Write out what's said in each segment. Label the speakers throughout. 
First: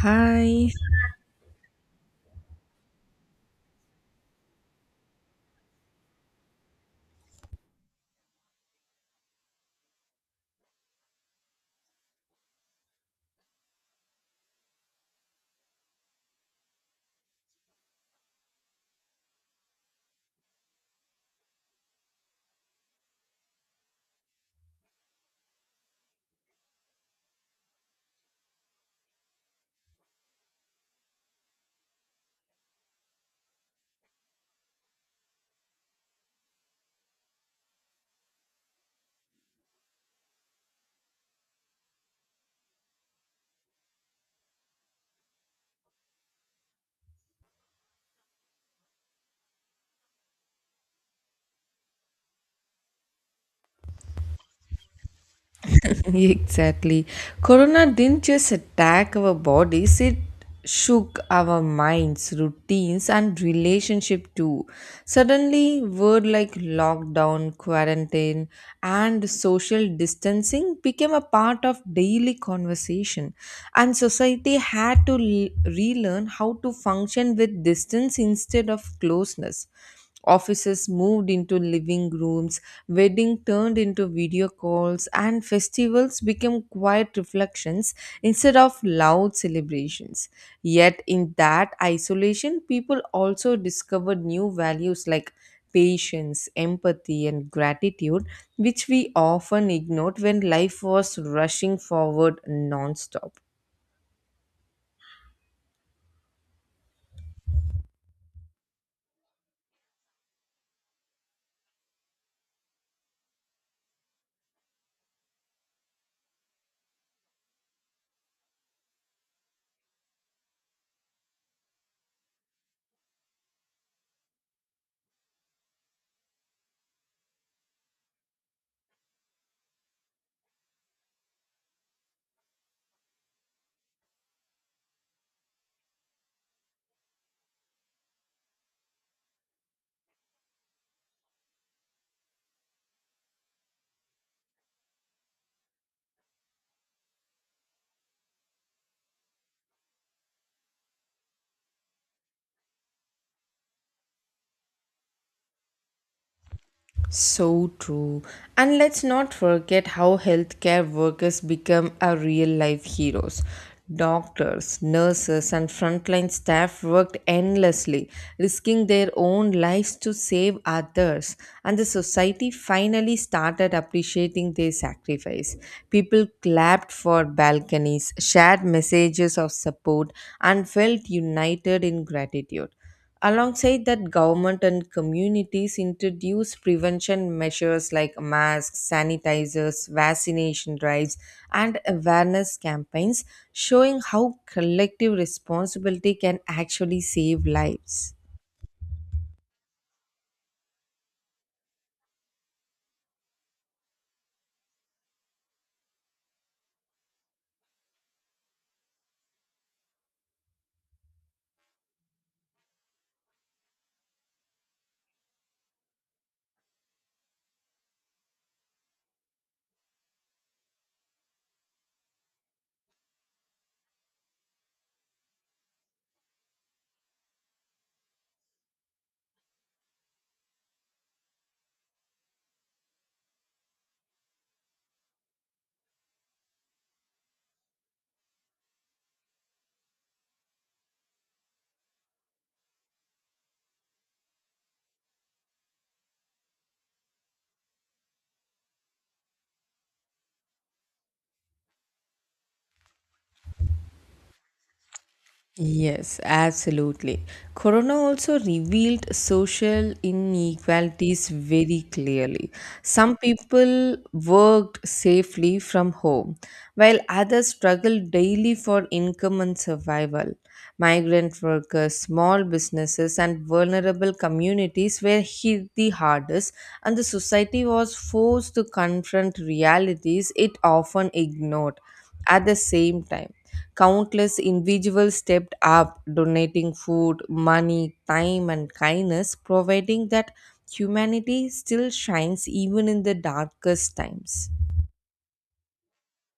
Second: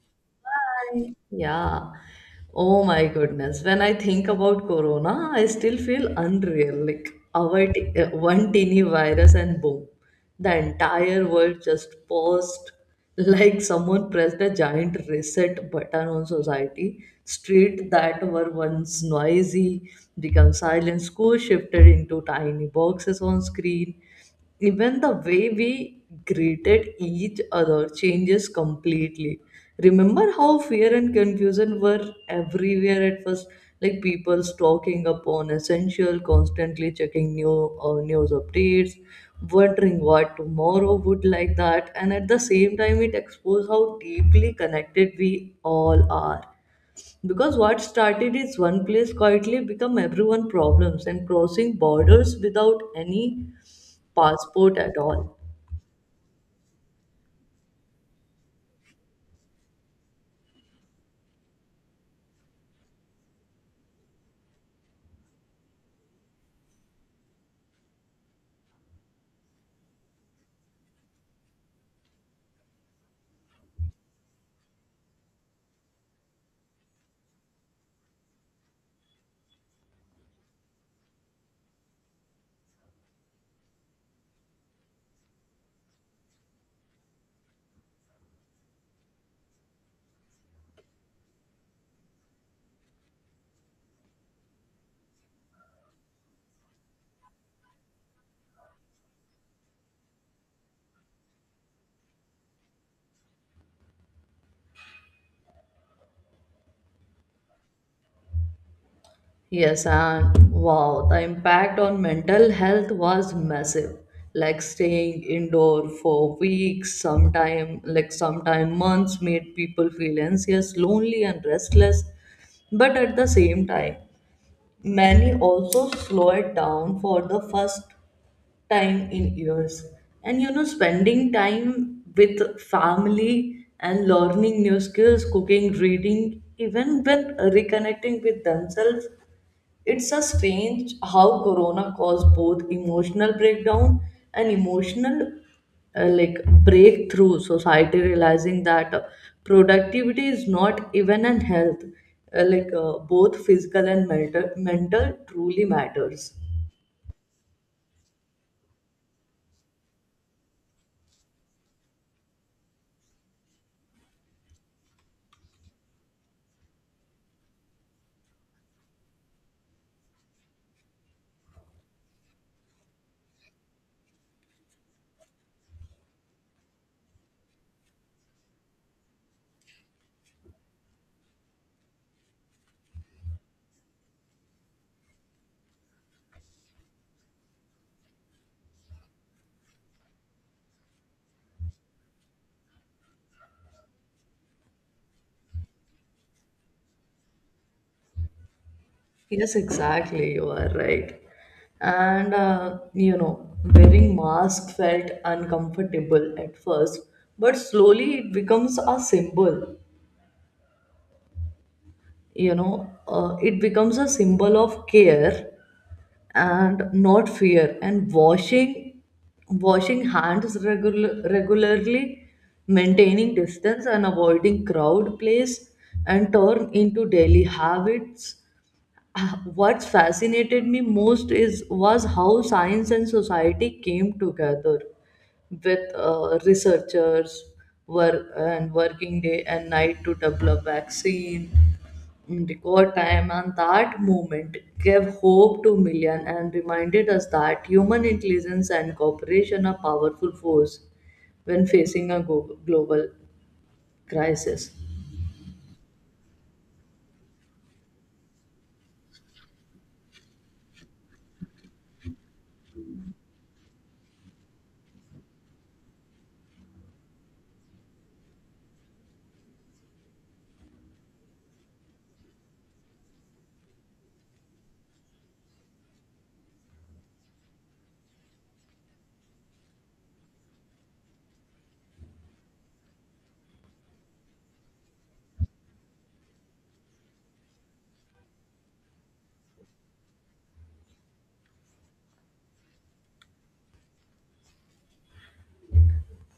Speaker 1: Hi.
Speaker 2: Yeah. Oh my goodness. When I think about corona, I still feel unreal. Like one teeny virus and boom, the entire world just paused like someone pressed a giant reset button on society. Street that were once noisy become silent. School shifted into tiny boxes on screen even the way we greeted each other changes completely remember how fear and confusion were everywhere at first like people stalking upon essential constantly checking new news updates wondering what tomorrow would like that and at the same time it exposed how deeply connected we all are because what started is one place quietly become everyone problems and crossing borders without any passport at all.
Speaker 1: exactly. Corona didn't just attack our bodies, it shook our minds, routines, and relationship too. Suddenly, word like lockdown, quarantine, and social distancing became a part of daily conversation, and society had to relearn how to function with distance instead of closeness. Offices moved into living rooms, wedding turned into video calls, and festivals became quiet reflections instead of loud celebrations. Yet, in that isolation, people also discovered new values like patience, empathy, and gratitude, which we often ignored when life was rushing forward nonstop.
Speaker 2: Yes, and wow, the impact on mental health was massive. Like staying indoor for weeks, sometime months made people feel anxious, lonely and restless. But at the same time, many also slowed down for the first time in years. And you know, spending time with family and learning new skills, cooking, reading, even when reconnecting with themselves, it's a strange how Corona caused both emotional breakdown and emotional like breakthrough society realizing that productivity is not even an health both physical and mental truly matters.
Speaker 1: So true. And let's not forget how healthcare workers become our real life heroes. Doctors, nurses, and frontline staff worked endlessly, risking their own lives to save others. And the society finally started appreciating their sacrifice. People clapped for balconies, shared messages of support, and felt united in gratitude. Alongside that, government and communities introduce prevention measures like masks, sanitizers, vaccination drives, and awareness campaigns, showing how collective responsibility can actually save lives.
Speaker 2: Yes, exactly. You are right. And you know, wearing mask felt uncomfortable at first, but slowly it becomes a symbol. You know, it becomes a symbol of care and not fear. And washing hands regularly, maintaining distance and avoiding crowd, place, and turn into daily habits. What fascinated me most is was how science and society came together with researchers were and working day and night to develop vaccine in record time and that moment gave hope to million and reminded us that human intelligence and cooperation are powerful force when facing global crisis.
Speaker 1: Yes, absolutely. Corona also revealed social inequalities very clearly. Some people worked safely from home, while others struggled daily for income and survival. Migrant workers, small businesses, and vulnerable communities were hit the hardest, and the society was forced to confront realities it often ignored at the same time. Countless individuals stepped up, donating food, money, time, and kindness, providing that humanity still shines even in the darkest times.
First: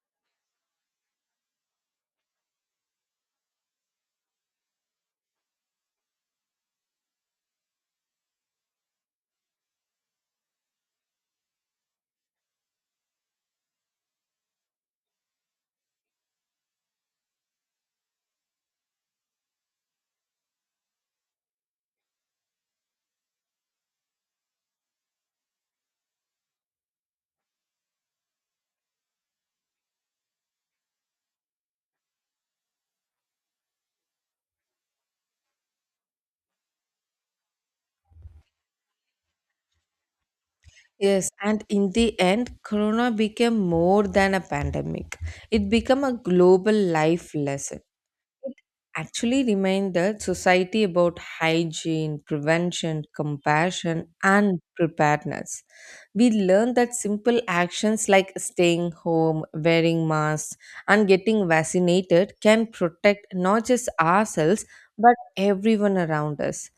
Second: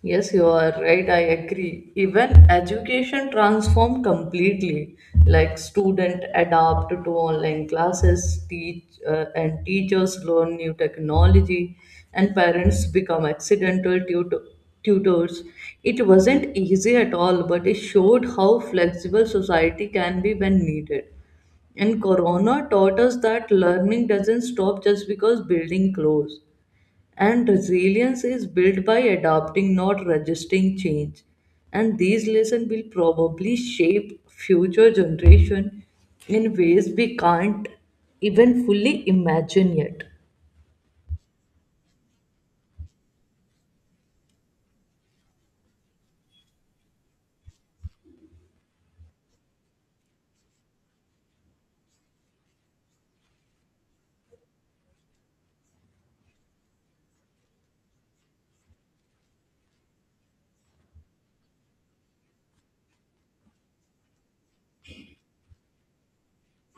Speaker 2: Yes, you are right. I agree. Even education transformed completely. Like student adapt to online classes, teach and teachers learn new technology, and parents become accidental tutors. It wasn't easy at all, but it showed how flexible society can be when needed. And Corona taught us that learning doesn't stop just because building close. And resilience is built by adapting, not resisting change. And these lessons will probably shape future generation in ways we can't even fully imagine yet.
Speaker 1: Yes, and in the end, Corona became more than a pandemic. It became a global life lesson. It actually reminds the society about hygiene, prevention, compassion, and preparedness. We learn that simple actions like staying home, wearing masks, and getting vaccinated can protect not just ourselves but everyone around us.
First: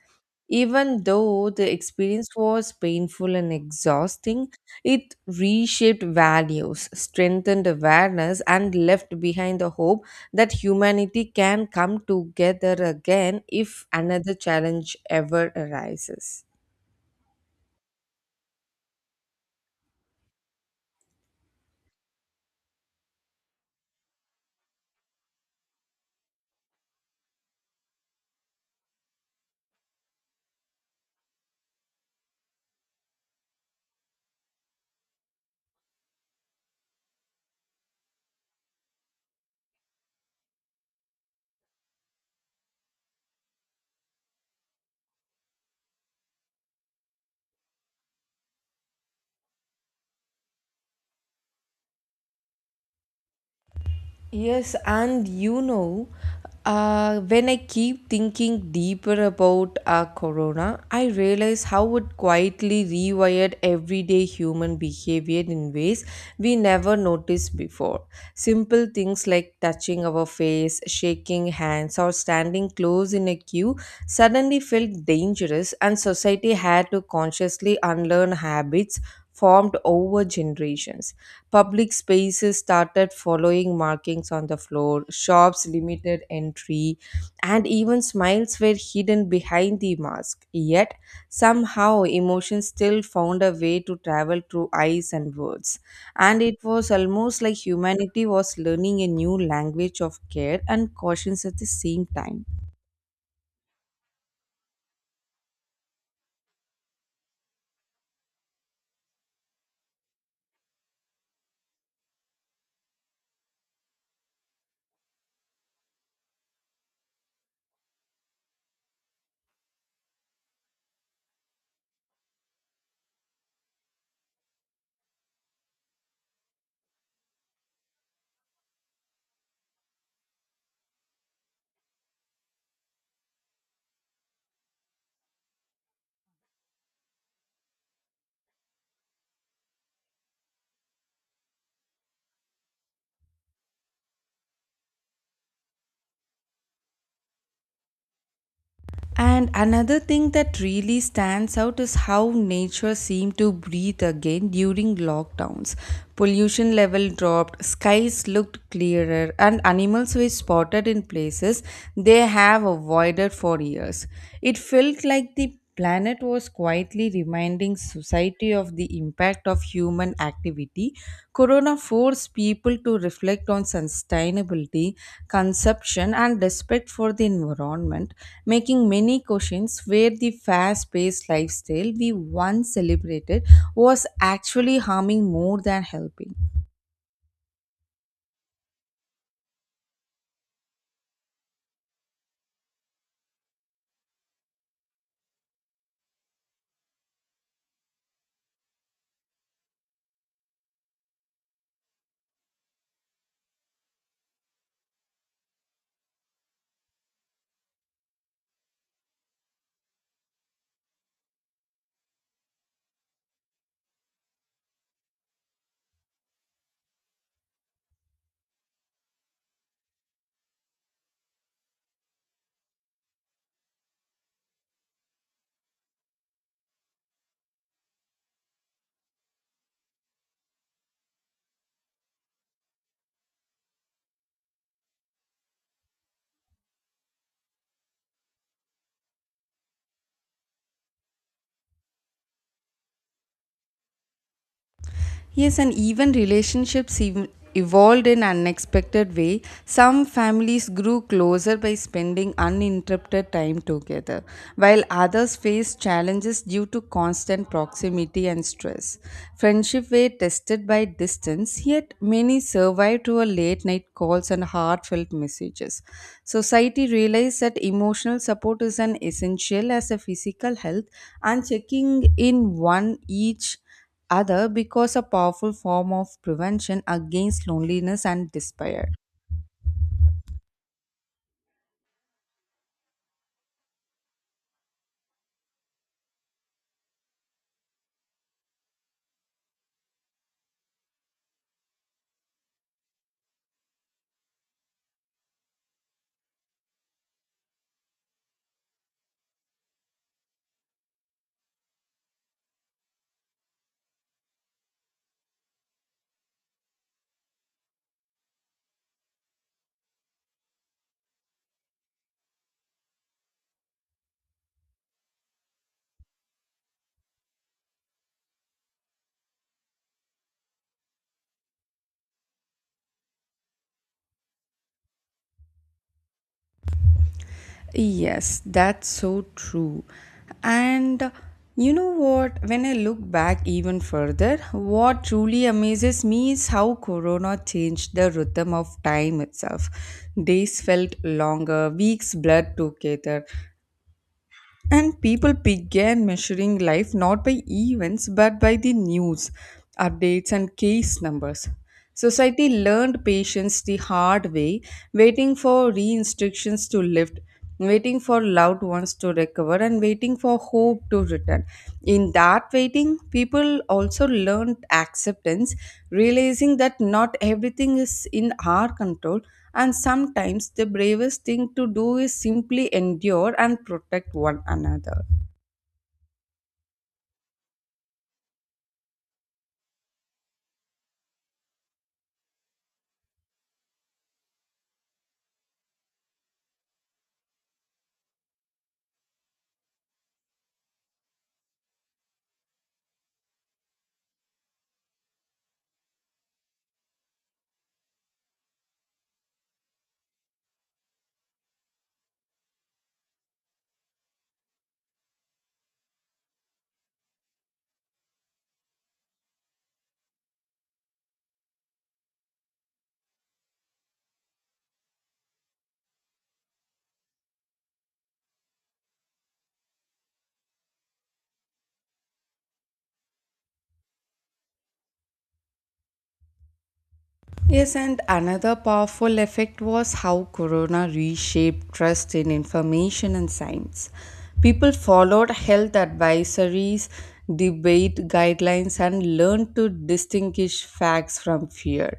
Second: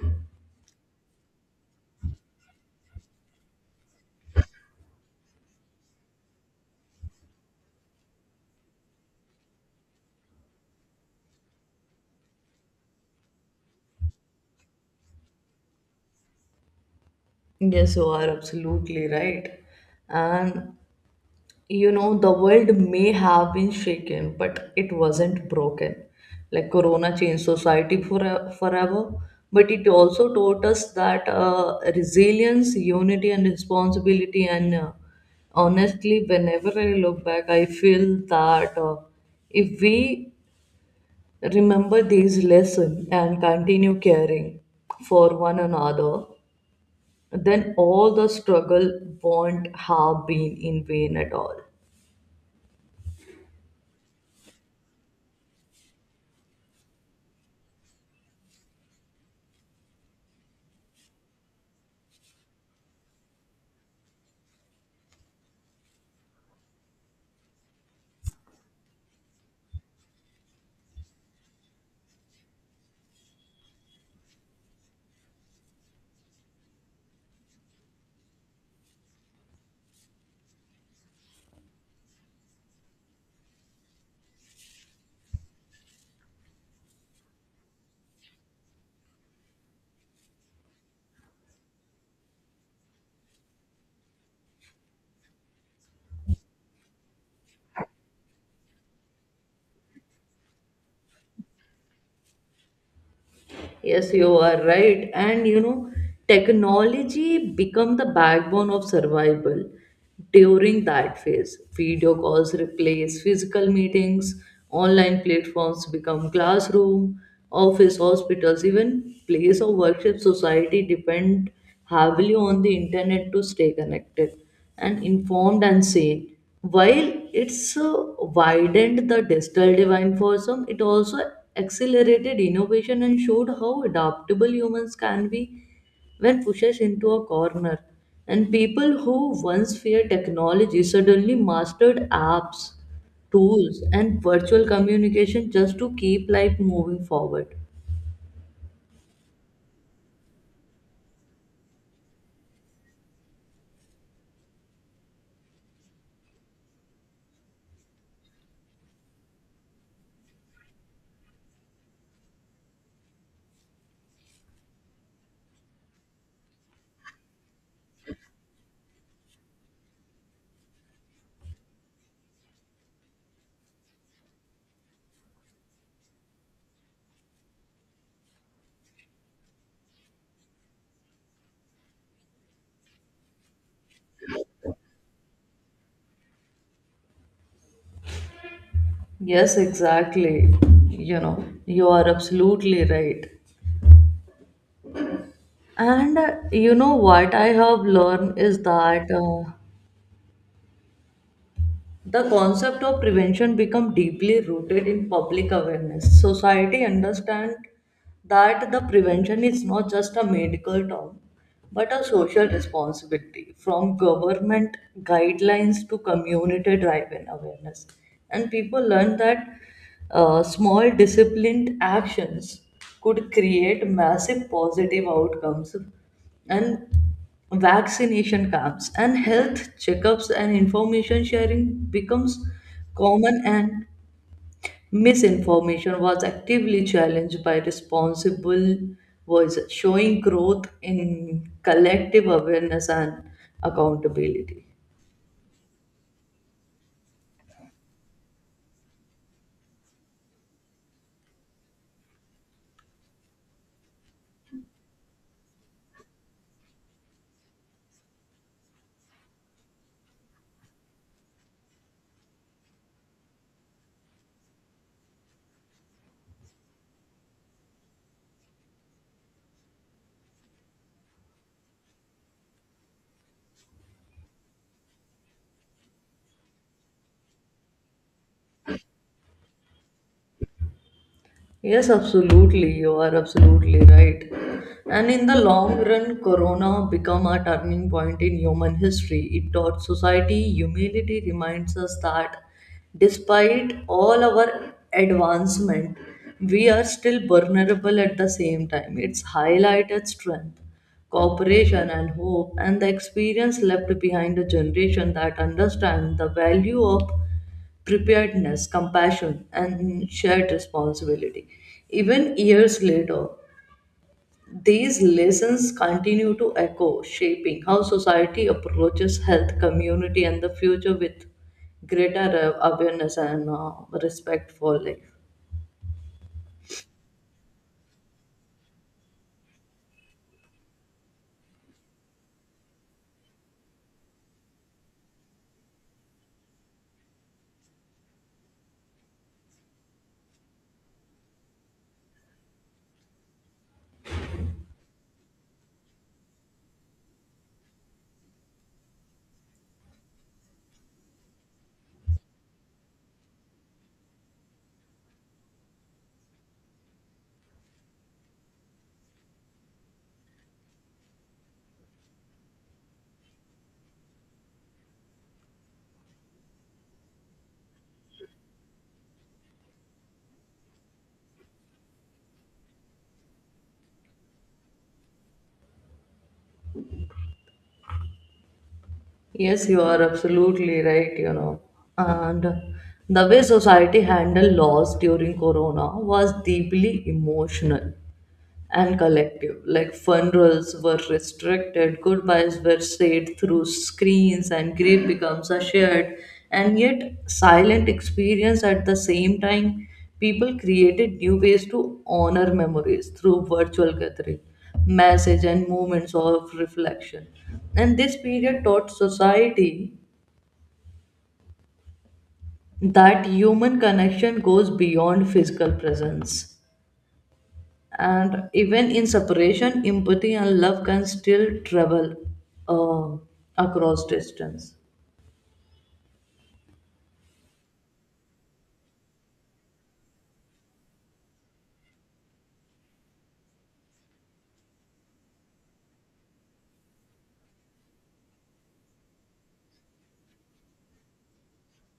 Speaker 1: Even though the experience was painful and exhausting, it reshaped values, strengthened awareness, and left behind the hope that humanity can come together again if another challenge ever arises.
Speaker 2: Yes, you are absolutely right. And you know the world may have been shaken but it wasn't broken like corona changed society forever but it also taught us that resilience unity and responsibility and honestly whenever I look back I feel that if we remember these lessons and continue caring for one another then all the struggle won't have been in vain at all.
Speaker 1: Yes, and you know when I keep thinking deeper about Corona, I realize how it quietly rewired everyday human behavior in ways we never noticed before. Simple things like touching our face, shaking hands, or standing close in a queue suddenly felt dangerous, and society had to consciously unlearn habits formed over generations. Public spaces started following markings on the floor, shops limited entry, and even smiles were hidden behind the mask. Yet, somehow, emotions still found a way to travel through eyes and words. And it was almost like humanity was learning a new language of care and cautions at the same time.
Speaker 2: Yes, you are right. And you know, technology become the backbone of survival during that phase. Video calls replace physical meetings, online platforms become classroom, office, hospitals, even place of worship society depend heavily on the internet to stay connected and informed and sane. While it's widened the digital divide for some, it also accelerated innovation and showed how adaptable humans can be when pushed into a corner. And people who once feared technology suddenly mastered apps, tools, and virtual communication just to keep life moving forward.
Speaker 1: And another thing that really stands out is how nature seemed to breathe again during lockdowns. Pollution level dropped, skies looked clearer, and animals were spotted in places they have avoided for years. It felt like the planet was quietly reminding society of the impact of human activity. Corona forced people to reflect on sustainability, consumption, and respect for the environment, making many questions where the fast-paced lifestyle we once celebrated was actually harming more than helping.
Speaker 2: Yes, exactly. You know, you are absolutely right. And you know what I have learned is that the concept of prevention become deeply rooted in public awareness. Society understand that the prevention is not just a medical term but a social responsibility from government guidelines to community driven awareness. And people learn that small disciplined actions could create massive positive outcomes and vaccination camps and health checkups and information sharing becomes common and misinformation was actively challenged by responsible voices showing growth in collective awareness and accountability.
Speaker 1: Yes, and even relationships evolved in unexpected way. Some families grew closer by spending uninterrupted time together, while others faced challenges due to constant proximity and stress. Friendship were tested by distance, yet many survived through a late night calls and heartfelt messages. Society realized that emotional support is an essential as a physical health, and checking in one each other because a powerful form of prevention against loneliness and despair.
Speaker 2: Yes, absolutely. You are absolutely right. And in the long run, Corona become a turning point in human history. It taught society humility, reminds us that despite all our advancement, we are still vulnerable at the same time. It's highlighted strength, cooperation, and hope, and the experience left behind a generation that understands the value of preparedness, compassion, and shared responsibility. Even years later, these lessons continue to echo, shaping how society approaches health, community, and the future with greater awareness and respect for life.
Speaker 1: Yes, that's so true. And you know what? When I look back even further, what truly amazes me is how Corona changed the rhythm of time itself. Days felt longer, weeks blurred together, and people began measuring life not by events but by the news, updates, and case numbers. Society learned patience the hard way, waiting for re-instructions to lift, waiting for loved ones to recover, and waiting for hope to return. In that waiting, people also learned acceptance, realizing that not everything is in our control and sometimes the bravest thing to do is simply endure and protect one another.
Speaker 2: Yes, you are absolutely right, you know. And the way society handled loss during Corona was deeply emotional and collective. Like funerals were restricted, goodbyes were said through screens, and grief becomes a shared and yet silent experience at the same time. People created new ways to honor memories through virtual gathering, message, and moments of reflection. And this period taught society that human connection goes beyond physical presence. And even in separation empathy and love can still travel uh, across distance.
Speaker 1: Yes, and another powerful effect was how Corona reshaped trust in information and science. People followed health advisories, debate guidelines, and learned to distinguish facts from fear.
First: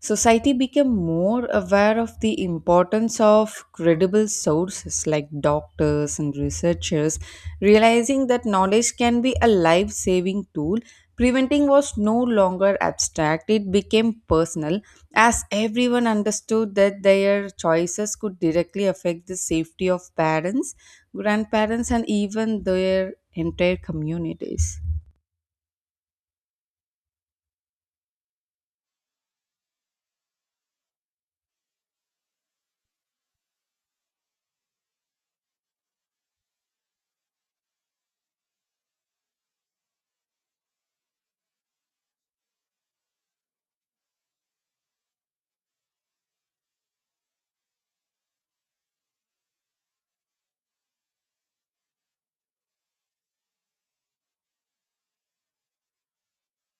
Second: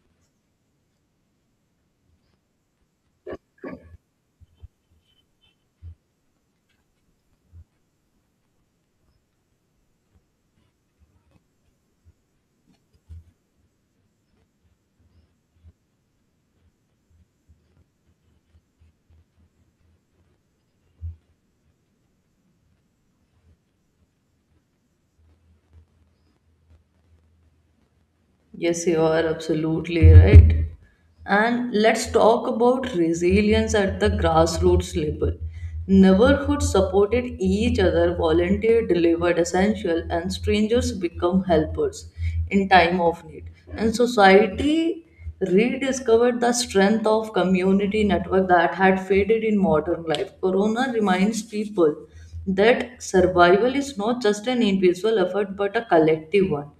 Speaker 1: Society became more aware of the importance of credible sources like doctors and researchers, realizing that knowledge can be a life saving tool. Preventing was no longer abstract, it became personal as everyone understood that their choices could directly affect the safety of parents, grandparents, and even their entire communities.
Speaker 2: Yes, you are absolutely right. And let's talk about resilience at the grassroots level. Neighborhoods supported each other, volunteer delivered essential, and strangers become helpers in time of need. And society rediscovered the strength of community network that had faded in modern life. Corona reminds people that survival is not just an individual effort but a collective one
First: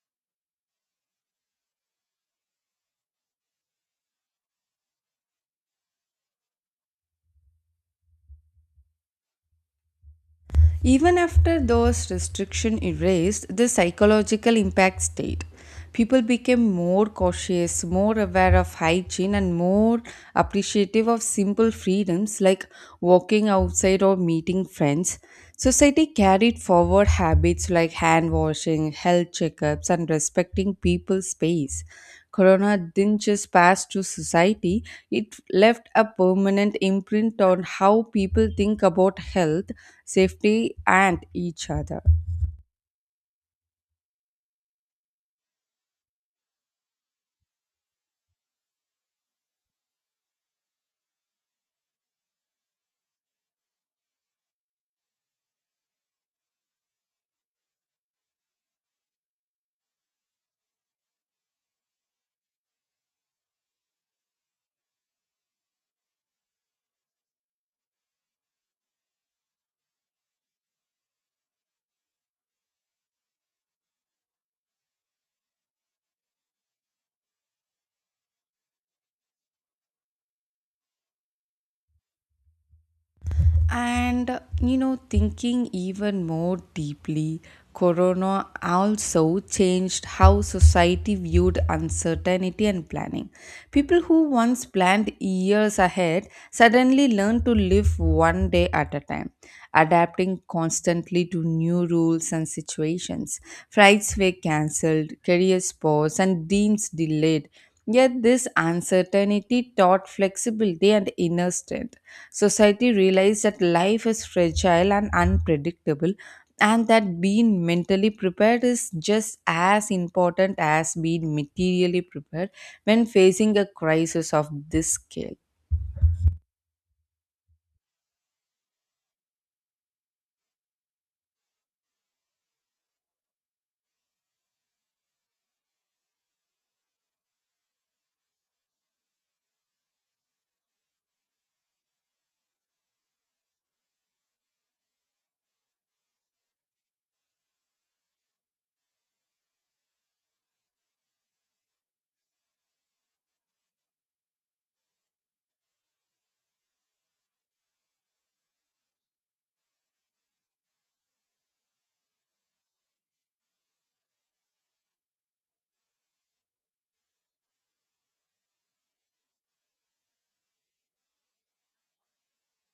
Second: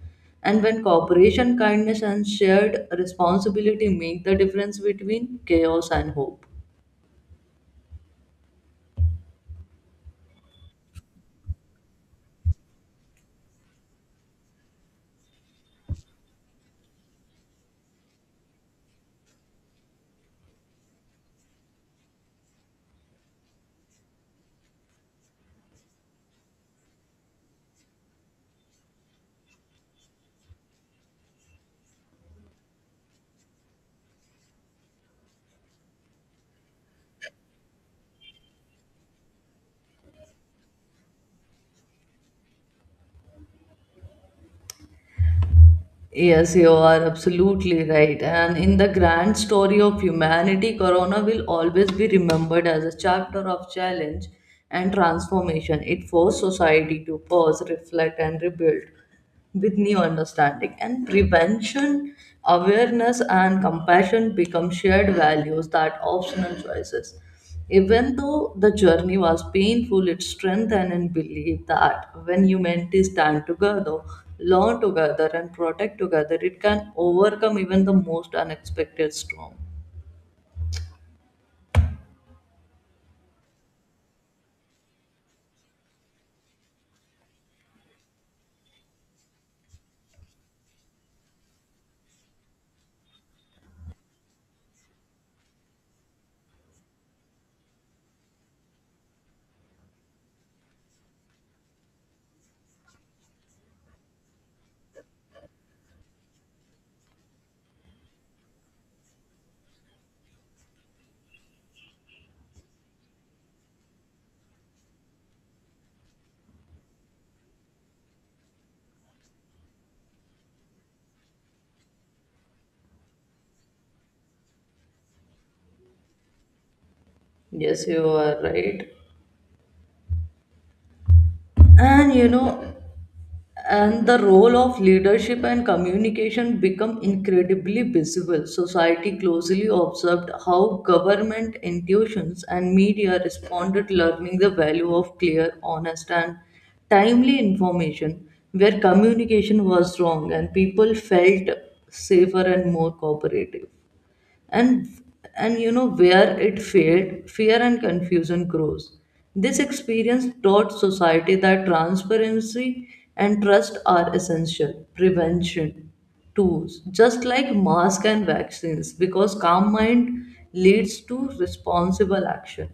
Speaker 2: and when cooperation, kindness, and shared responsibility make the difference between chaos and hope.
Speaker 1: Even after those restrictions erased, the psychological impact stayed. People became more cautious, more aware of hygiene, and more appreciative of simple freedoms like walking outside or meeting friends. Society carried forward habits like hand washing, health checkups, and respecting people's space. Corona didn't just pass through society, it left a permanent imprint on how people think about health, safety, and each other.
Speaker 2: Yes, you are absolutely right. And in the grand story of humanity, Corona will always be remembered as a chapter of challenge and transformation. It forced society to pause, reflect, and rebuild with new understanding. And prevention, awareness, and compassion become shared values that optional choices. Even though the journey was painful, it strengthened in belief that when humanity stand together, learn together, and protect together, it can overcome even the most unexpected storm.
Speaker 1: And you know, thinking even more deeply, Corona also changed how society viewed uncertainty and planning. People who once planned years ahead suddenly learned to live one day at a time, adapting constantly to new rules and situations. Flights were cancelled, careers paused, and dreams delayed. Yet, this uncertainty taught flexibility and inner strength. Society realized that life is fragile and unpredictable, and that being mentally prepared is just as important as being materially prepared when facing a crisis of this scale.
Speaker 2: Yes, you are right. And you know, and the role of leadership and communication become incredibly visible society closely observed how government institutions and media responded learning the value of clear honest and timely information where communication was wrong and people felt safer and more cooperative and you know where it failed fear and confusion grows this experience taught society that transparency and trust are essential prevention tools just like masks and vaccines because calm mind leads to responsible action.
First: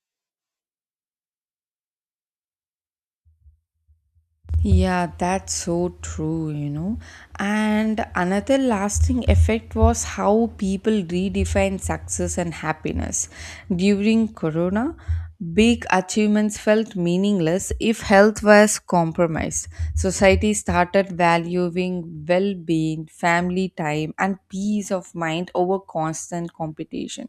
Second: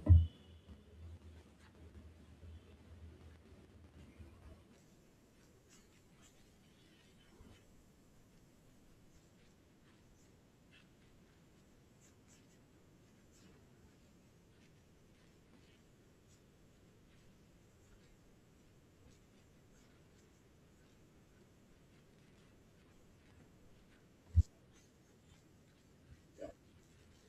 Speaker 1: Yeah, that's so true, you know. And another lasting effect was how people redefined success and happiness. During Corona, big achievements felt meaningless if health was compromised. Society started valuing well being, family time, free time, and peace of mind over constant competition.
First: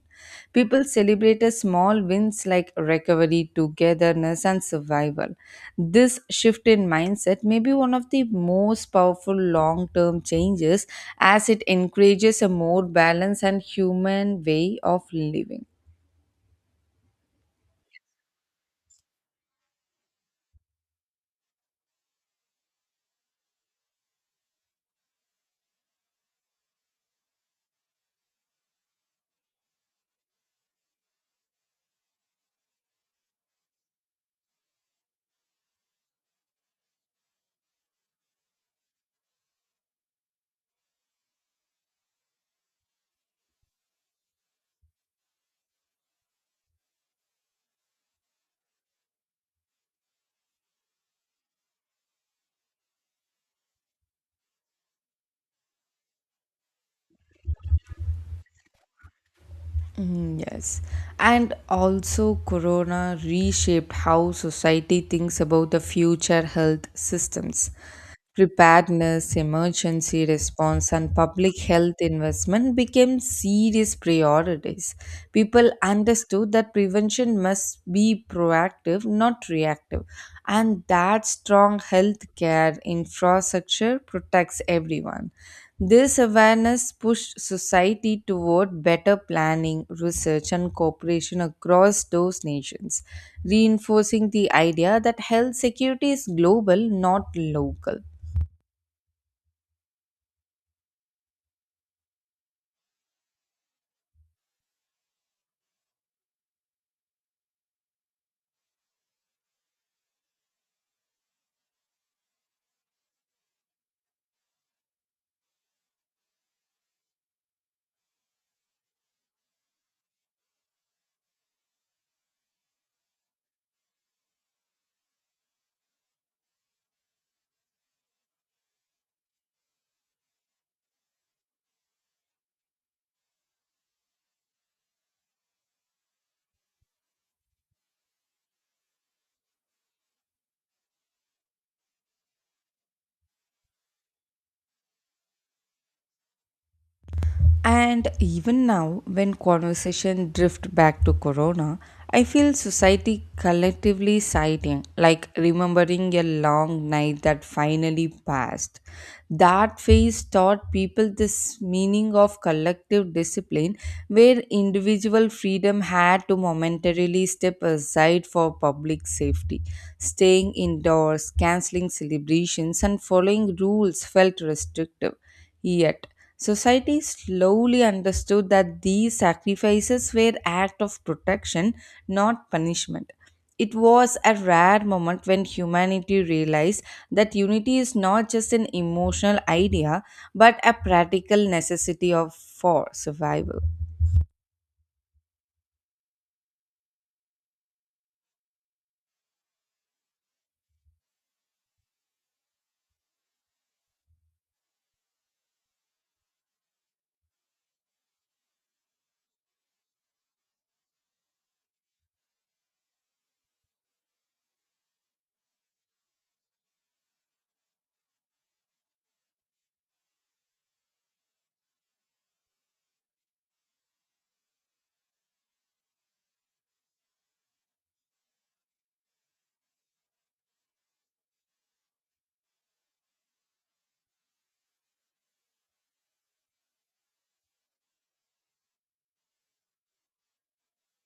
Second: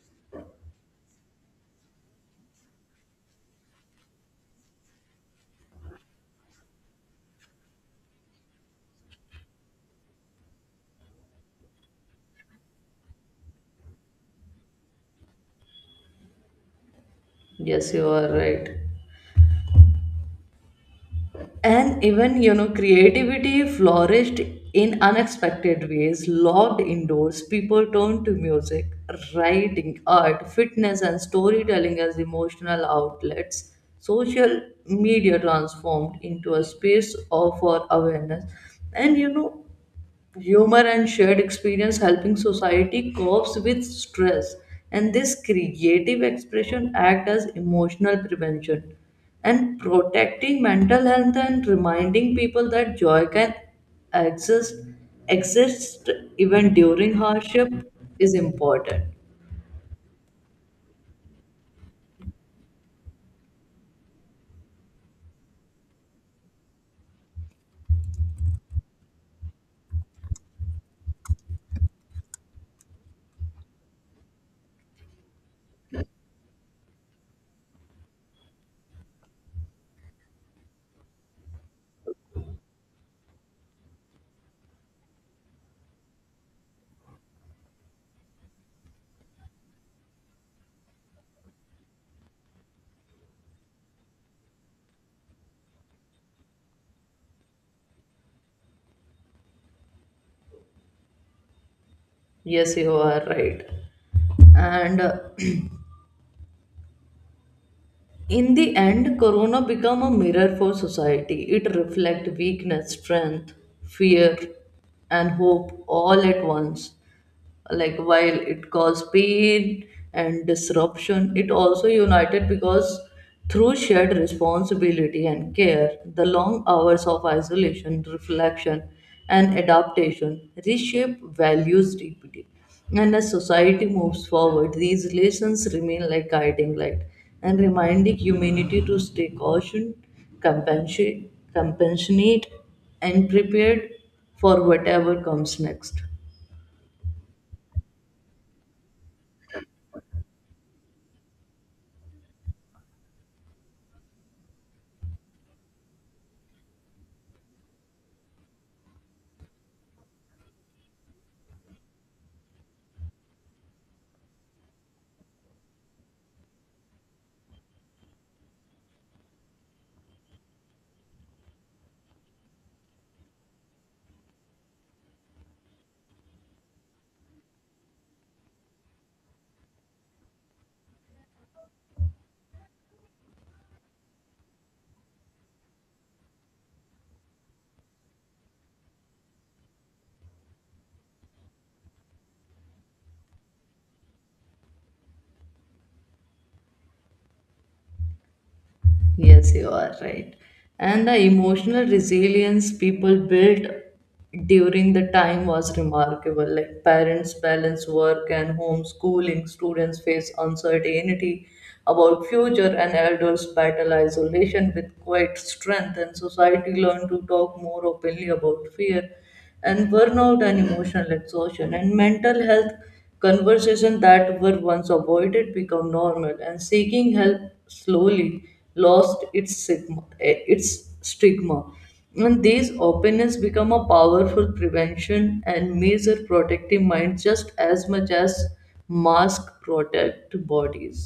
Speaker 1: People celebrated small wins like recovery, togetherness, and survival. This shift in mindset may be one of the most powerful long term changes as it encourages a more balanced and human way of living.
Speaker 2: Yes you are right and even you know creativity flourished in unexpected ways locked indoors people turned to music writing art fitness and storytelling as emotional outlets social media transformed into a space of for awareness and you know humor and shared experience helping society copes with stress and this creative expression act as emotional prevention and protecting mental health and reminding people that joy can exist exist even during hardship is important.
Speaker 1: Mm, yes. And also, Corona reshaped how society thinks about the future health systems. Preparedness, emergency response, and public health investment became serious priorities. People understood that prevention must be proactive, not reactive, and that strong healthcare infrastructure protects everyone. This awareness pushed society toward better planning, research, and cooperation across those nations, reinforcing the idea that health security is global, not local.
Speaker 2: Yes you are right and in the end, Corona became a mirror for society. It reflected weakness, strength, fear, and hope all at once like while it caused pain and disruption it also united because through shared responsibility and care the long hours of isolation reflection and adaptation reshape values deeply and as society moves forward these lessons remain like guiding light and reminding humanity to stay cautioned compassionate and prepared for whatever comes next.
Speaker 1: And even now, when conversation drift back to Corona, I feel society collectively sighing, like remembering a long night that finally passed. That phase taught people this meaning of collective discipline where individual freedom had to momentarily step aside for public safety. Staying indoors, cancelling celebrations, and following rules felt restrictive. Yet, society slowly understood that these sacrifices were acts of protection, not punishment. It was a rare moment when humanity realized that unity is not just an emotional idea but a practical necessity of for survival.
Speaker 2: Yes, you are right. And the emotional resilience people built during the time was remarkable. Like parents balance work and homeschooling, students face uncertainty about future, and elders battle isolation with quite strength. And society learned to talk more openly about fear and burnout and emotional exhaustion and mental health conversations that were once avoided become normal and seeking help slowly lost its stigma, its stigma. And these openness become a powerful prevention and measure protective mind just as much as mask protect bodies.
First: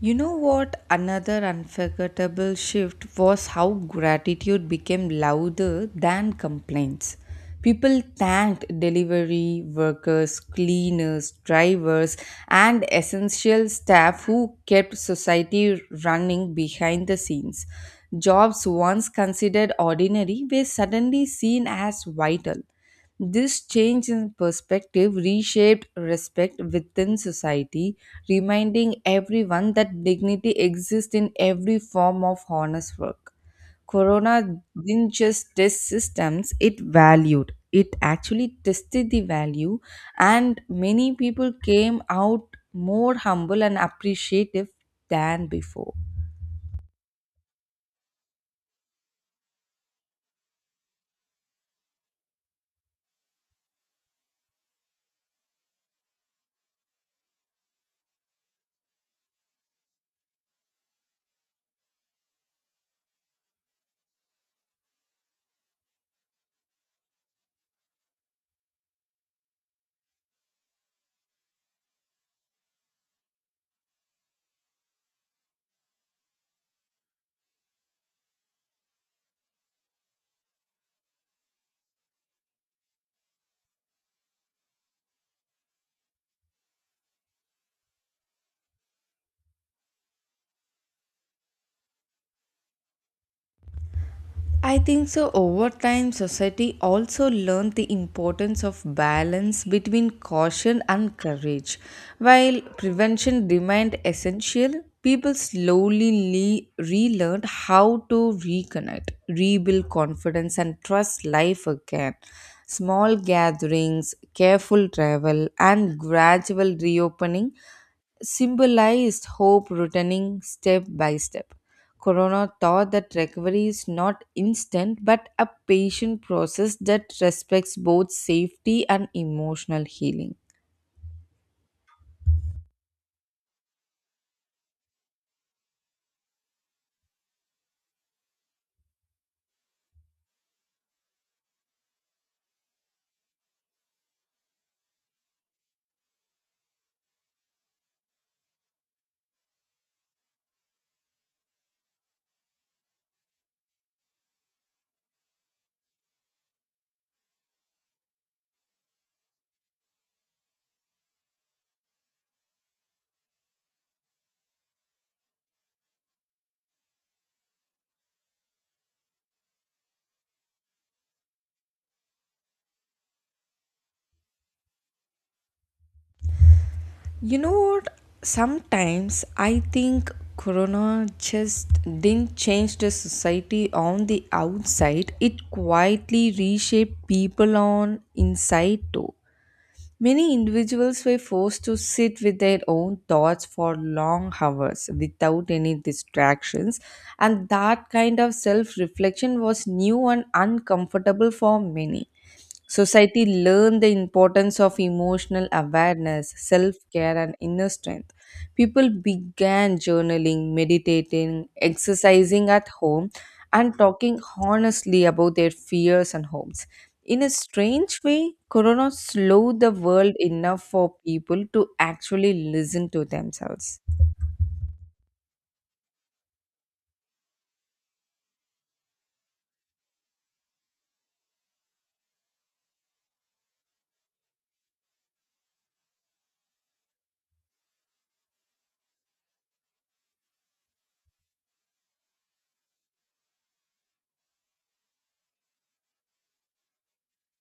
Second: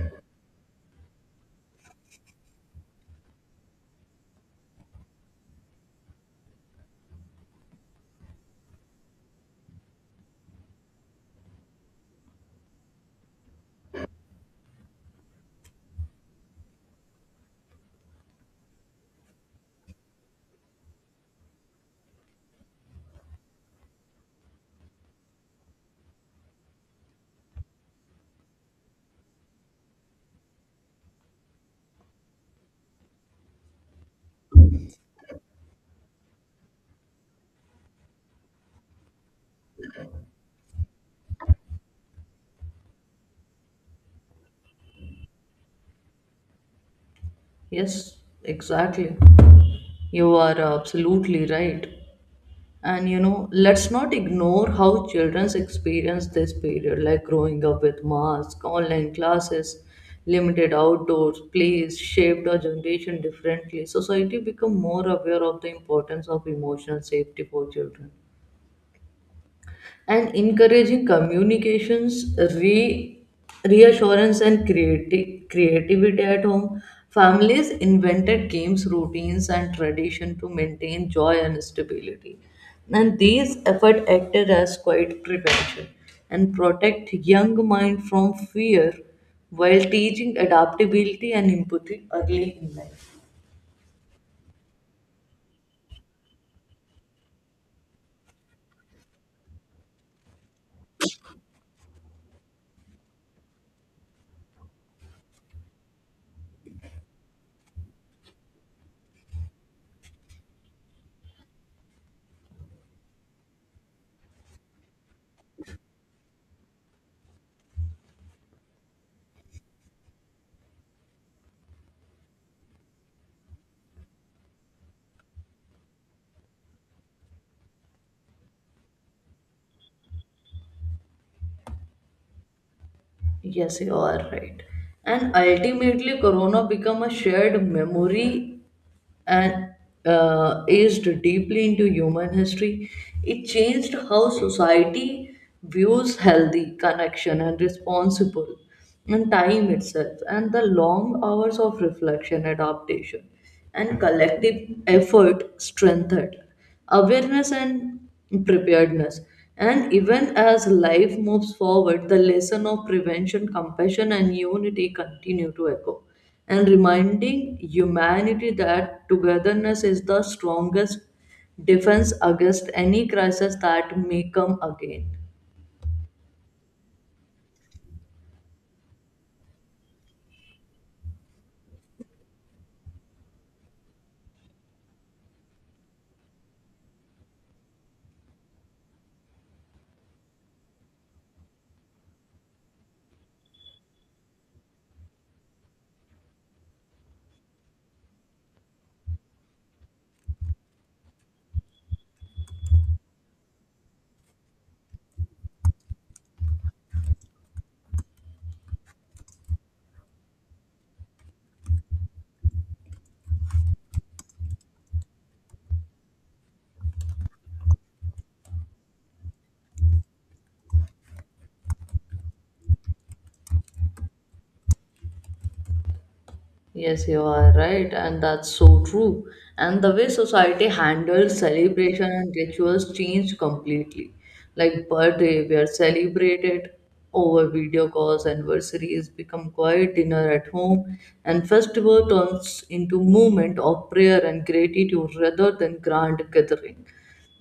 Speaker 1: You know what? Another unforgettable shift was how gratitude became louder than complaints. People thanked delivery workers, cleaners, drivers, and essential staff who kept society running behind the scenes. Jobs once considered ordinary were suddenly seen as vital. This change in perspective reshaped respect within society, reminding everyone that dignity exists in every form of honest work. Corona didn't just test systems, it valued. It actually tested the value, and many people came out more humble and appreciative than before.
Speaker 2: Yes exactly you are absolutely right and you know let's not ignore how children's experience this period like growing up with masks online classes limited outdoors plays shaped our generation differently society become more aware of the importance of emotional safety for children and encouraging communications, reassurance, and creativity at home. Families invented games, routines, and tradition to maintain joy and stability. And these efforts acted as quiet prevention and protect young mind from fear while teaching adaptability and empathy early in life.
Speaker 1: I think so. Over time, society also learned the importance of balance between caution and courage. While prevention remained essential, people slowly relearned how to reconnect, rebuild confidence, and trust life again. Small gatherings, careful travel, and gradual reopening symbolized hope returning step by step. Corona taught that recovery is not instant but a patient process that respects both safety and emotional healing.
Speaker 2: Yes, you are right. And ultimately, Corona become a shared memory and aged deeply into human history. It changed how society views healthy connection and responsible and time itself and the long hours of reflection, adaptation and collective effort strengthened awareness and preparedness. And even as life moves forward, the lesson of prevention, compassion, and unity continue to echo, and reminding humanity that togetherness is the strongest defense against any crisis that may come again.
Speaker 1: You know what? Sometimes I think Corona just didn't change the society on the outside, it quietly reshaped people on inside too. Many individuals were forced to sit with their own thoughts for long hours without any distractions, and that kind of self reflection was new and uncomfortable for many. Society learn the importance of emotional awareness, self care, and inner strength. People began journaling, meditating, exercising at home, and talking honestly about their fears and hopes. In a strange way, Corona slowed the world enough for people to actually listen to themselves.
Speaker 2: Yes, you are right, and that's so true. And the way society handles celebration and rituals changed completely. Like birthday, we are celebrated over video calls, anniversaries become quiet dinner at home, and festival turns into moment of prayer and gratitude rather than grand gathering.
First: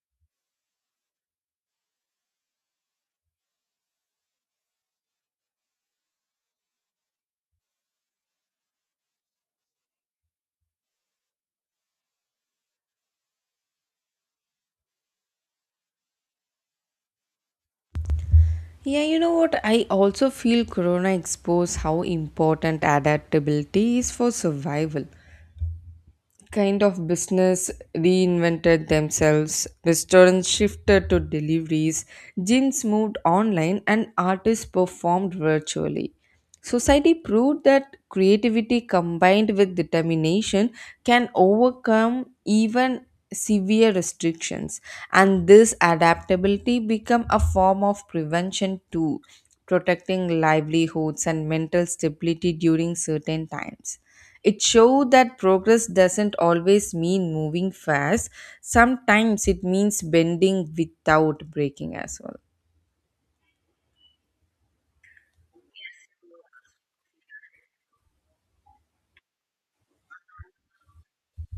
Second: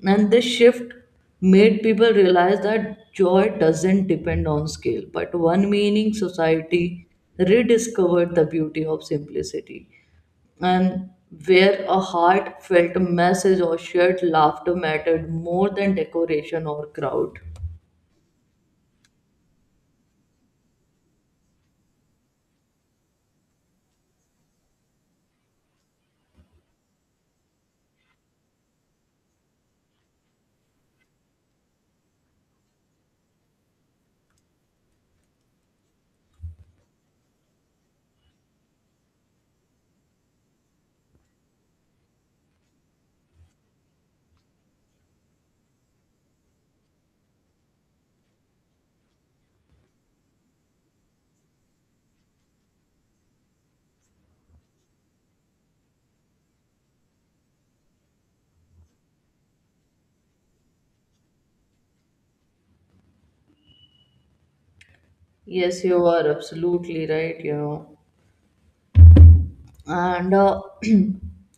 Speaker 2: And this shift made people realize that joy doesn't depend on scale, but one meaning society rediscovered the beauty of simplicity. And where a heartfelt message or shared laughter mattered more than decoration or crowd.
Speaker 1: Yeah, you know what? I also feel Corona exposed how important adaptability is for survival. Kind of business reinvented themselves, restaurants shifted to deliveries, gyms moved online, and artists performed virtually. Society proved that creativity combined with determination can overcome even severe restrictions, and this adaptability become a form of prevention too, protecting livelihoods and mental stability during certain times. It showed that progress doesn't always mean moving fast, sometimes it means bending without breaking as well.
Speaker 2: Yes, you are absolutely right, you know. And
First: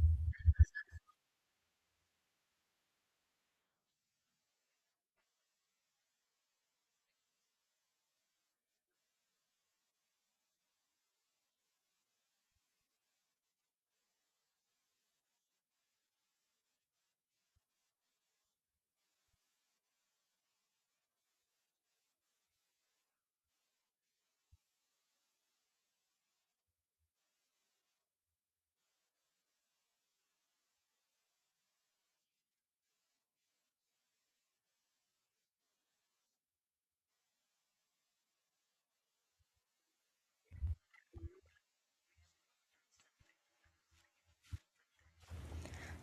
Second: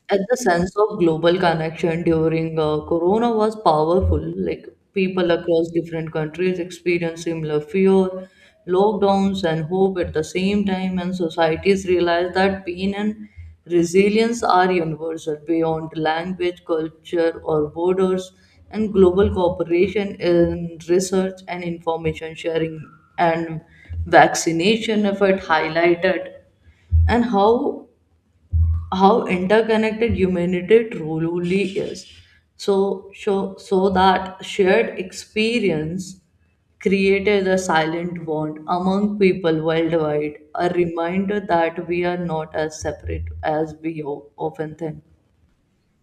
Speaker 2: At the sense of global connection during corona was powerful, like people across different countries experienced similar fear, lockdowns, and hope at the same time, and societies realized that pain and resilience are universal beyond language, culture, or borders, and global cooperation in research and information sharing and vaccination effort highlighted and how interconnected humanity truly is. So that shared experience created a silent bond among people worldwide, a reminder that we are not as separate as we often think.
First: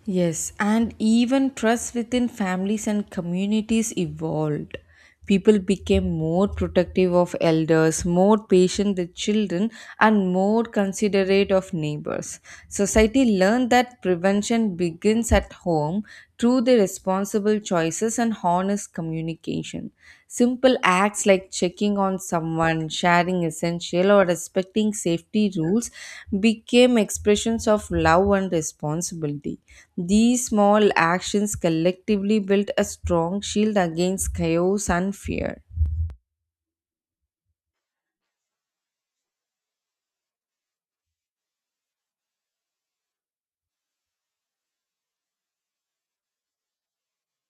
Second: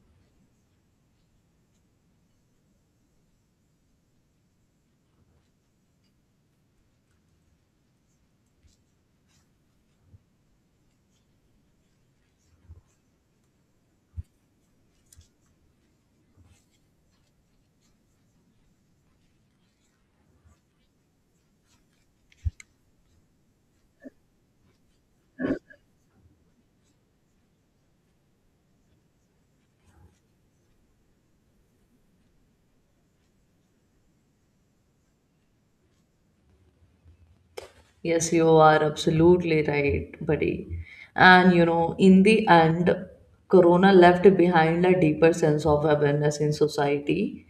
Speaker 1: Yes, and even trust within families and communities evolved. People became more protective of elders, more patient with children, and more considerate of neighbors. Society learned that prevention begins at home through the responsible choices and honest communication. Simple acts like checking on someone, sharing essential, or respecting safety rules became expressions of love and responsibility. These small actions collectively built a strong shield against chaos and fear.
Speaker 2: Yes, you are absolutely right, buddy. And you know, in the end, Corona left behind a deeper sense of awareness in society,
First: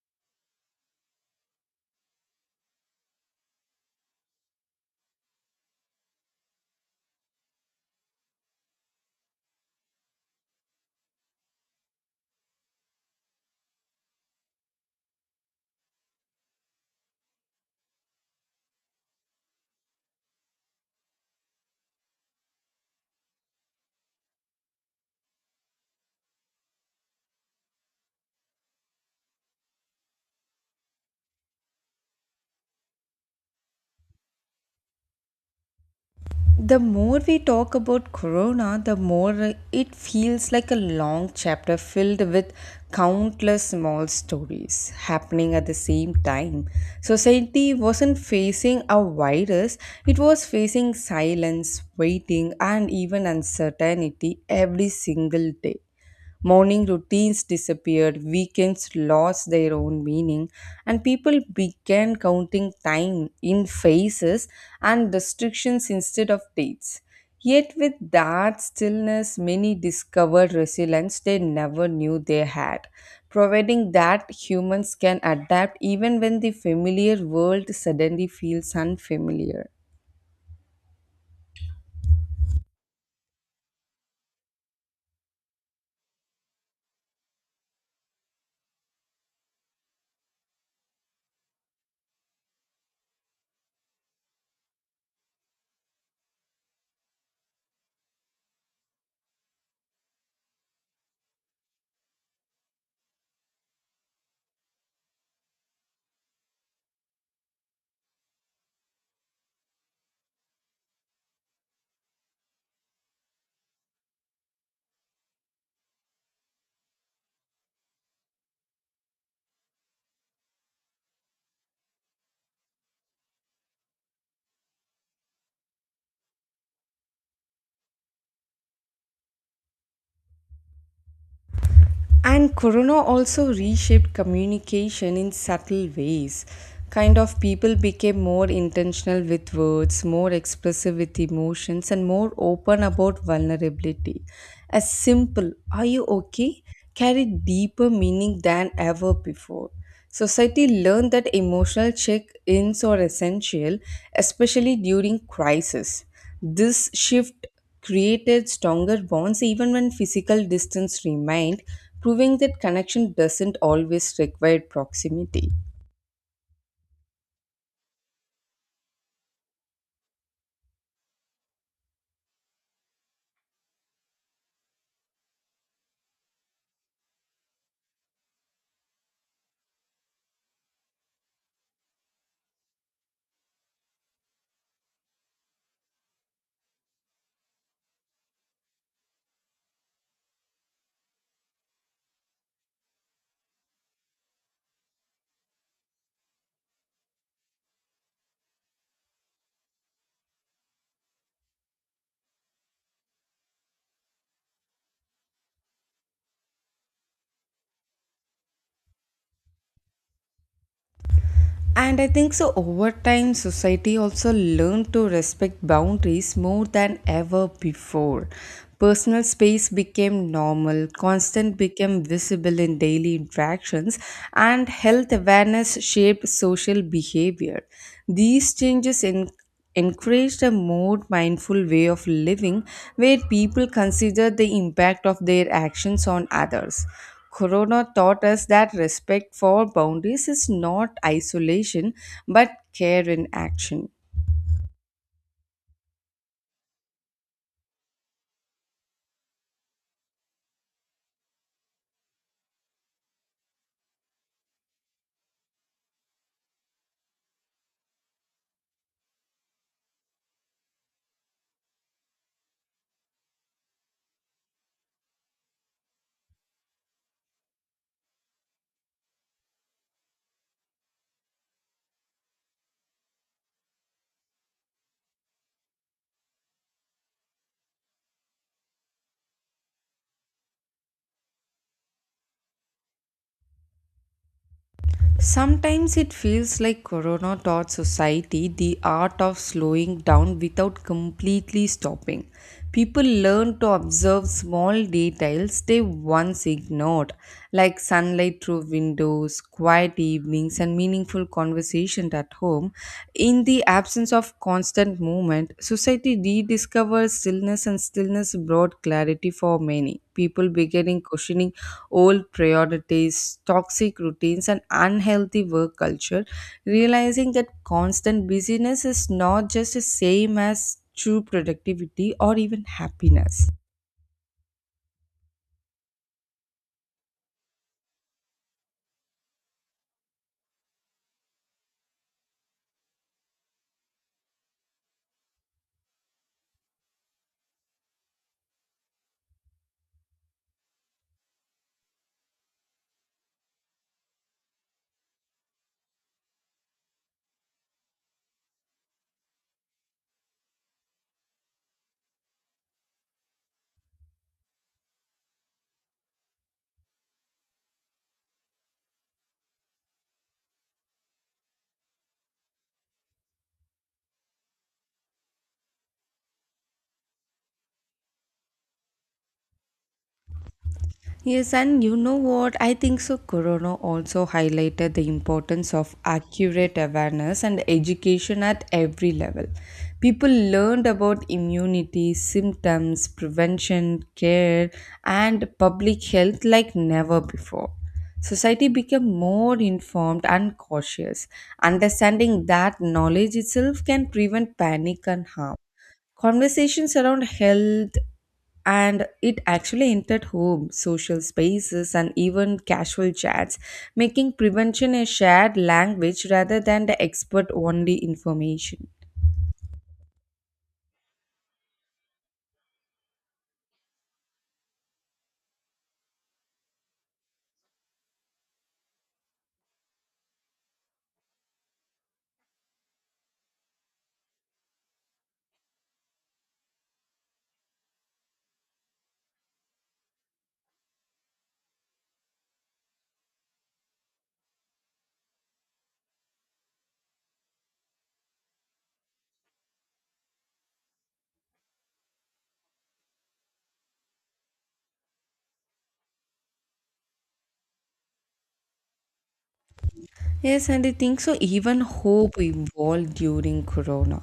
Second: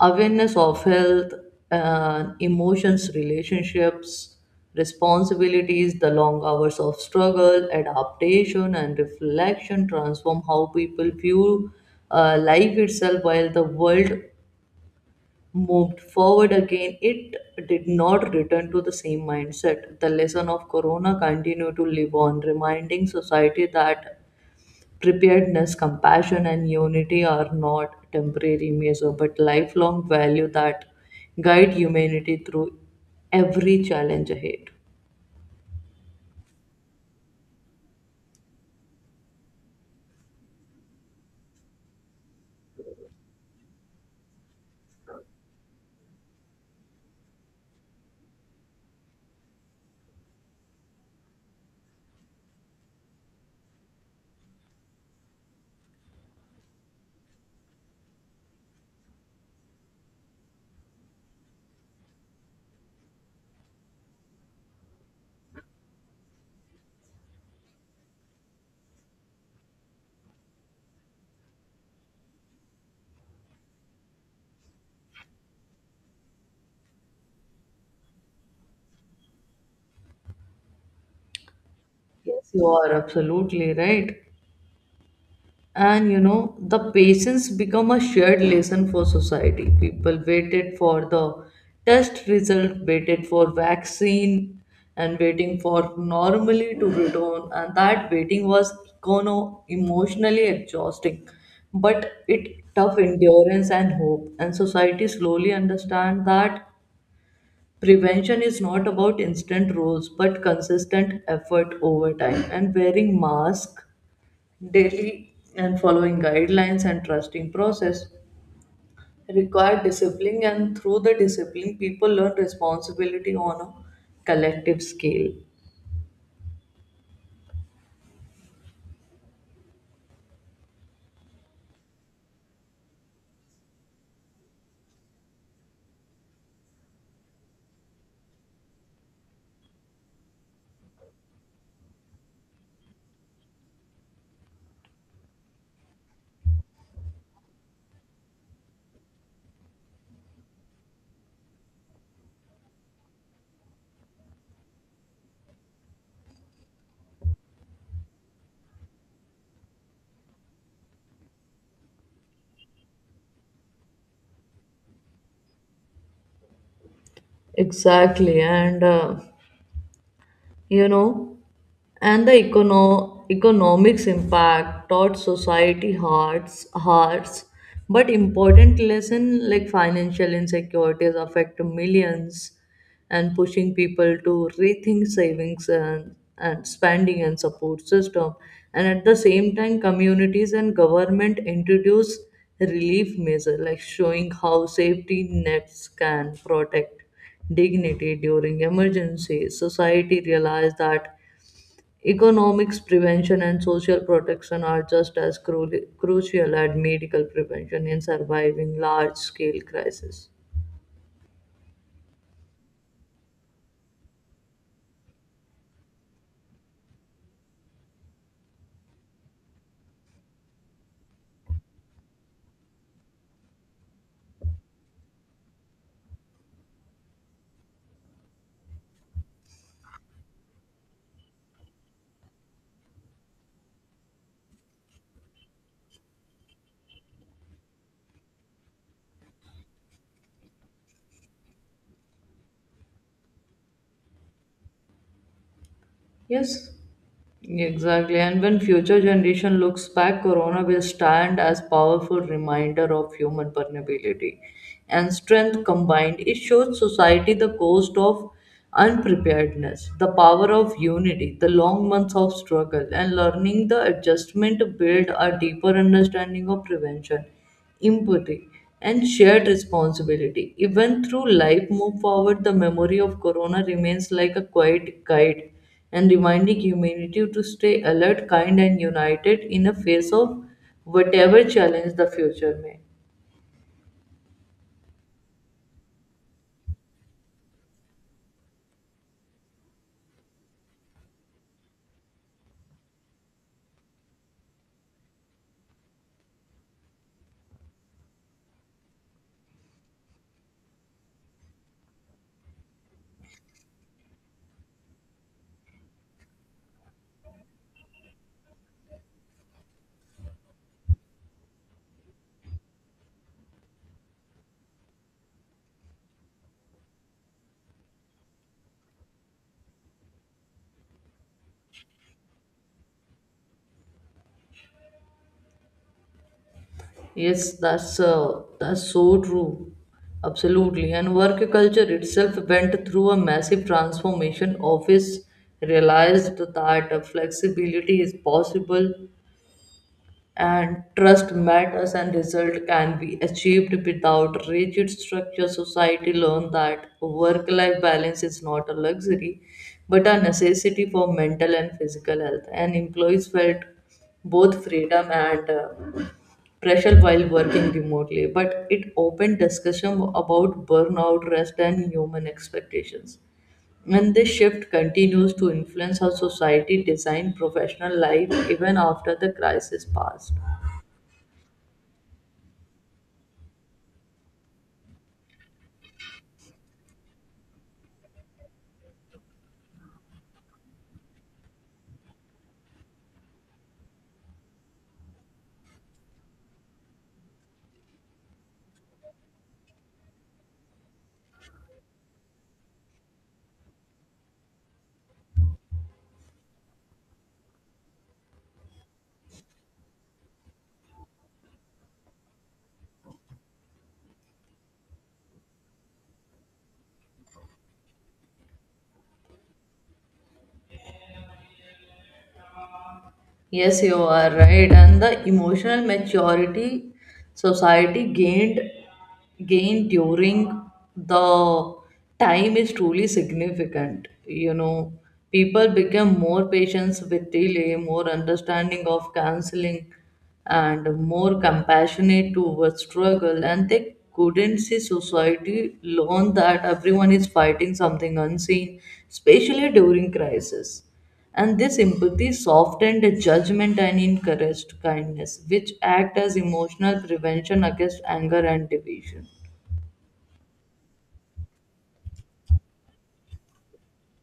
Speaker 2: awareness of health, emotions, relationships, responsibilities. The long hours of struggle, adaptation, and reflection transform how people view life itself. While the world moved forward again, it did not return to the same mindset. The lesson of Corona continued to live on, reminding society that preparedness, compassion, and unity are not temporary measures but lifelong value that guide humanity through every challenge ahead.
Speaker 1: The more we talk about Corona, the more it feels like a long chapter filled with countless small stories happening at the same time. Society wasn't facing a virus, it was facing silence, waiting, and even uncertainty every single day. Morning routines disappeared, weekends lost their own meaning, and people began counting time in phases and restrictions instead of dates. Yet, with that stillness, many discovered resilience they never knew they had, providing that humans can adapt even when the familiar world suddenly feels unfamiliar.
Speaker 2: Yes, you are absolutely right. And you know, the patience become a shared lesson for society. People waited for the test result, waited for vaccine, and waiting for normally to return, and that waiting was econo emotionally exhausting, but it tough endurance and hope. And society slowly understand that prevention is not about instant rules but consistent effort over time, and wearing mask daily and following guidelines and trusting process require discipline, and through the discipline people learn responsibility on a collective scale.
Speaker 1: And Corona also reshaped communication in subtle ways. Kind of people became more intentional with words, more expressive with emotions, and more open about vulnerability. A simple, are you okay? carried deeper meaning than ever before. Society learned that emotional check ins are essential, especially during crisis. This shift created stronger bonds even when physical distance remained, proving that connection doesn't always require proximity.
Speaker 2: Exactly. And you know, and the economics impact taught society hearts, but important lesson, like financial insecurities affect millions and pushing people to rethink savings and, spending and support system. And at the same time, communities and government introduce relief measure, like showing how safety nets can protect dignity during emergencies. Society realized that economics prevention and social protection are just as crucial as medical prevention in surviving large scale crises.
Speaker 1: And I think so over time society also learned to respect boundaries more than ever before. Personal space became normal, constant became visible in daily interactions, and health awareness shaped social behavior. These changes in encouraged a more mindful way of living where people consider the impact of their actions on others. Corona taught us that respect for boundaries is not isolation but care in action.
Speaker 2: Yes, exactly. And when future generation looks back, Corona will stand as powerful reminder of human vulnerability and strength combined. It shows society the cost of unpreparedness, the power of unity, the long months of struggle, and learning the adjustment to build a deeper understanding of prevention, empathy, and shared responsibility. Even through life move forward, the memory of Corona remains like a quiet guide, and reminding humanity to stay alert, kind, and united in the face of whatever challenge the future may.
Speaker 1: Sometimes it feels like Corona taught society the art of slowing down without completely stopping. People learn to observe small details they once ignored, like sunlight through windows, quiet evenings, and meaningful conversation at home in the absence of constant movement, society rediscovers stillness and stillness brought clarity for many. People beginning questioning old priorities, toxic routines, and unhealthy work culture, realizing that constant busyness is not just the same as true productivity or even happiness.
Speaker 2: Yes, that's so true. Absolutely. And work culture itself went through a massive transformation. Office realized that flexibility is possible and trust matters and result can be achieved without rigid structure. Society learned that work life balance is not a luxury but a necessity for mental and physical health, and employees felt both freedom and pressure while working remotely. But it opened discussion about burnout, rest, and human expectations, and this shift continues to influence how society design professional life even after the crisis passed.
Speaker 1: Yes, and you know what? I think so. Corona also highlighted the importance of accurate awareness and education at every level. People learned about immunity, symptoms, prevention, care, and public health like never before. Society became more informed and cautious, understanding that knowledge itself can prevent panic and harm. Conversations around health and it actually entered home, social spaces, and even casual chats, making prevention a shared language rather than the expert only information.
Speaker 2: Yes, you are right. And the emotional maturity society gained during the time is truly significant. You know, people become more patient with delay, more understanding of counseling, and more compassionate towards struggle. And they couldn't see society learn that everyone is fighting something unseen, especially during crisis, and this empathy softened judgment and encouraged kindness, which act as emotional prevention against anger and division.
Speaker 1: Yes, and I think so. Even hope evolved during Corona.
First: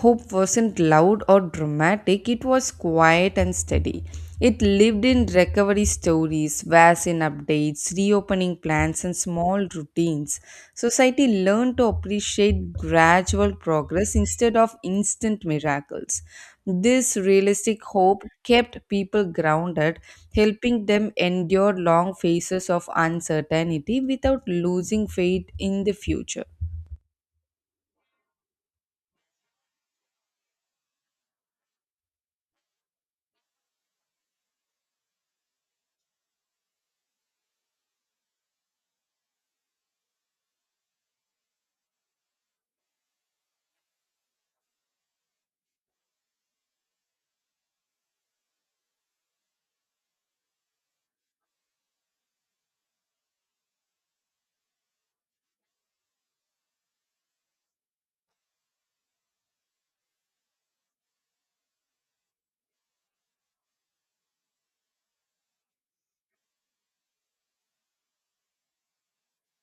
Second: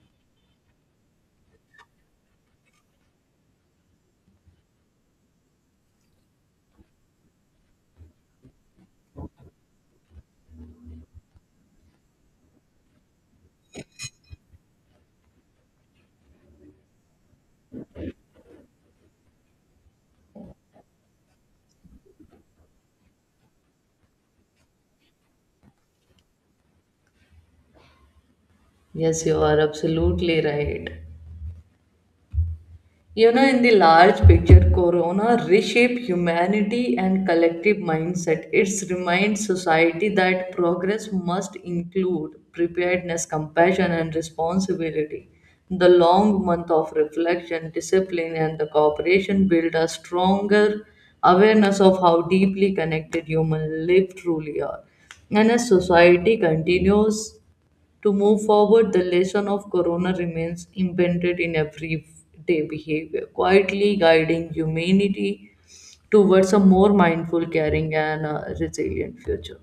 Speaker 1: Hope wasn't loud or dramatic, it was quiet and steady. It lived in recovery stories, vaccine updates, reopening plans, and small routines. Society learned to appreciate gradual progress instead of instant miracles. This realistic hope kept people grounded, helping them endure long phases of uncertainty without losing faith in the future.
Speaker 2: Yes, you are absolutely right. You know, in the large picture, Corona reshaped humanity and collective mindset. It reminds society that progress must include preparedness, compassion, and responsibility. The long month of reflection, discipline, and the cooperation build a stronger awareness of how deeply connected human life truly are. And as society continues to move forward, the lesson of Corona remains embedded in everyday behavior, quietly guiding humanity towards a more mindful, caring, and resilient future.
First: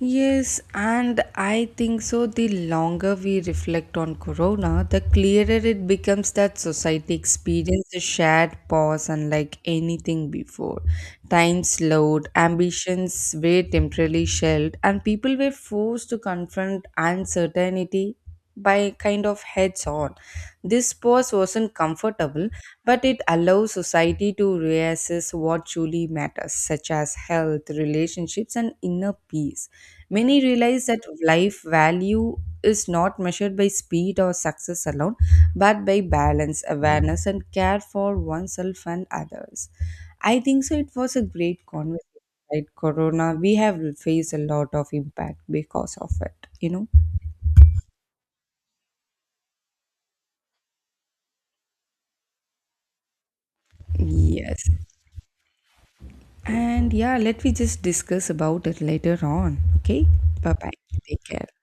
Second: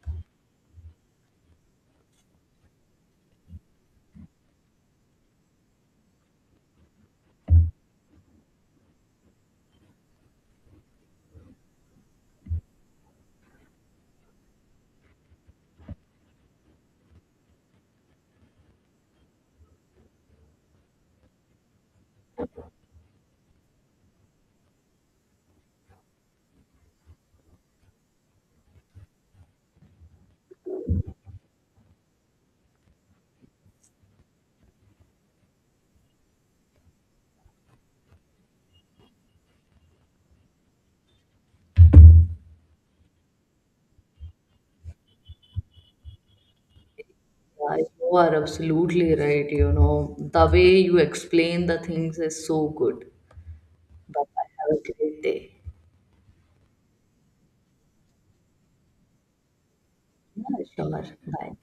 Speaker 1: Yes, and I think so. The longer we reflect on Corona, the clearer it becomes that society experienced a shared pause unlike anything before. Time slowed, ambitions were temporarily shelved, and people were forced to confront uncertainty by kind of heads on. This pause wasn't comfortable, but it allows society to reassess what truly matters, such as health, relationships, and inner peace. Many realize that life value is not measured by speed or success alone, but by balance, awareness, and care for oneself and others. I think so. It was a great conversation. Right, Corona, we have faced a lot of impact because of it.
Speaker 2: Yeah, you are absolutely right. You know, the way you explain the things is so good. Bye. I
Speaker 1: Yes.
Speaker 2: have a great day.
Speaker 1: And yeah, let me just discuss about it later on. Okay? Bye
Speaker 2: Yeah,
Speaker 1: bye.
Speaker 2: sure.
Speaker 1: Take care.
Speaker 2: Bye.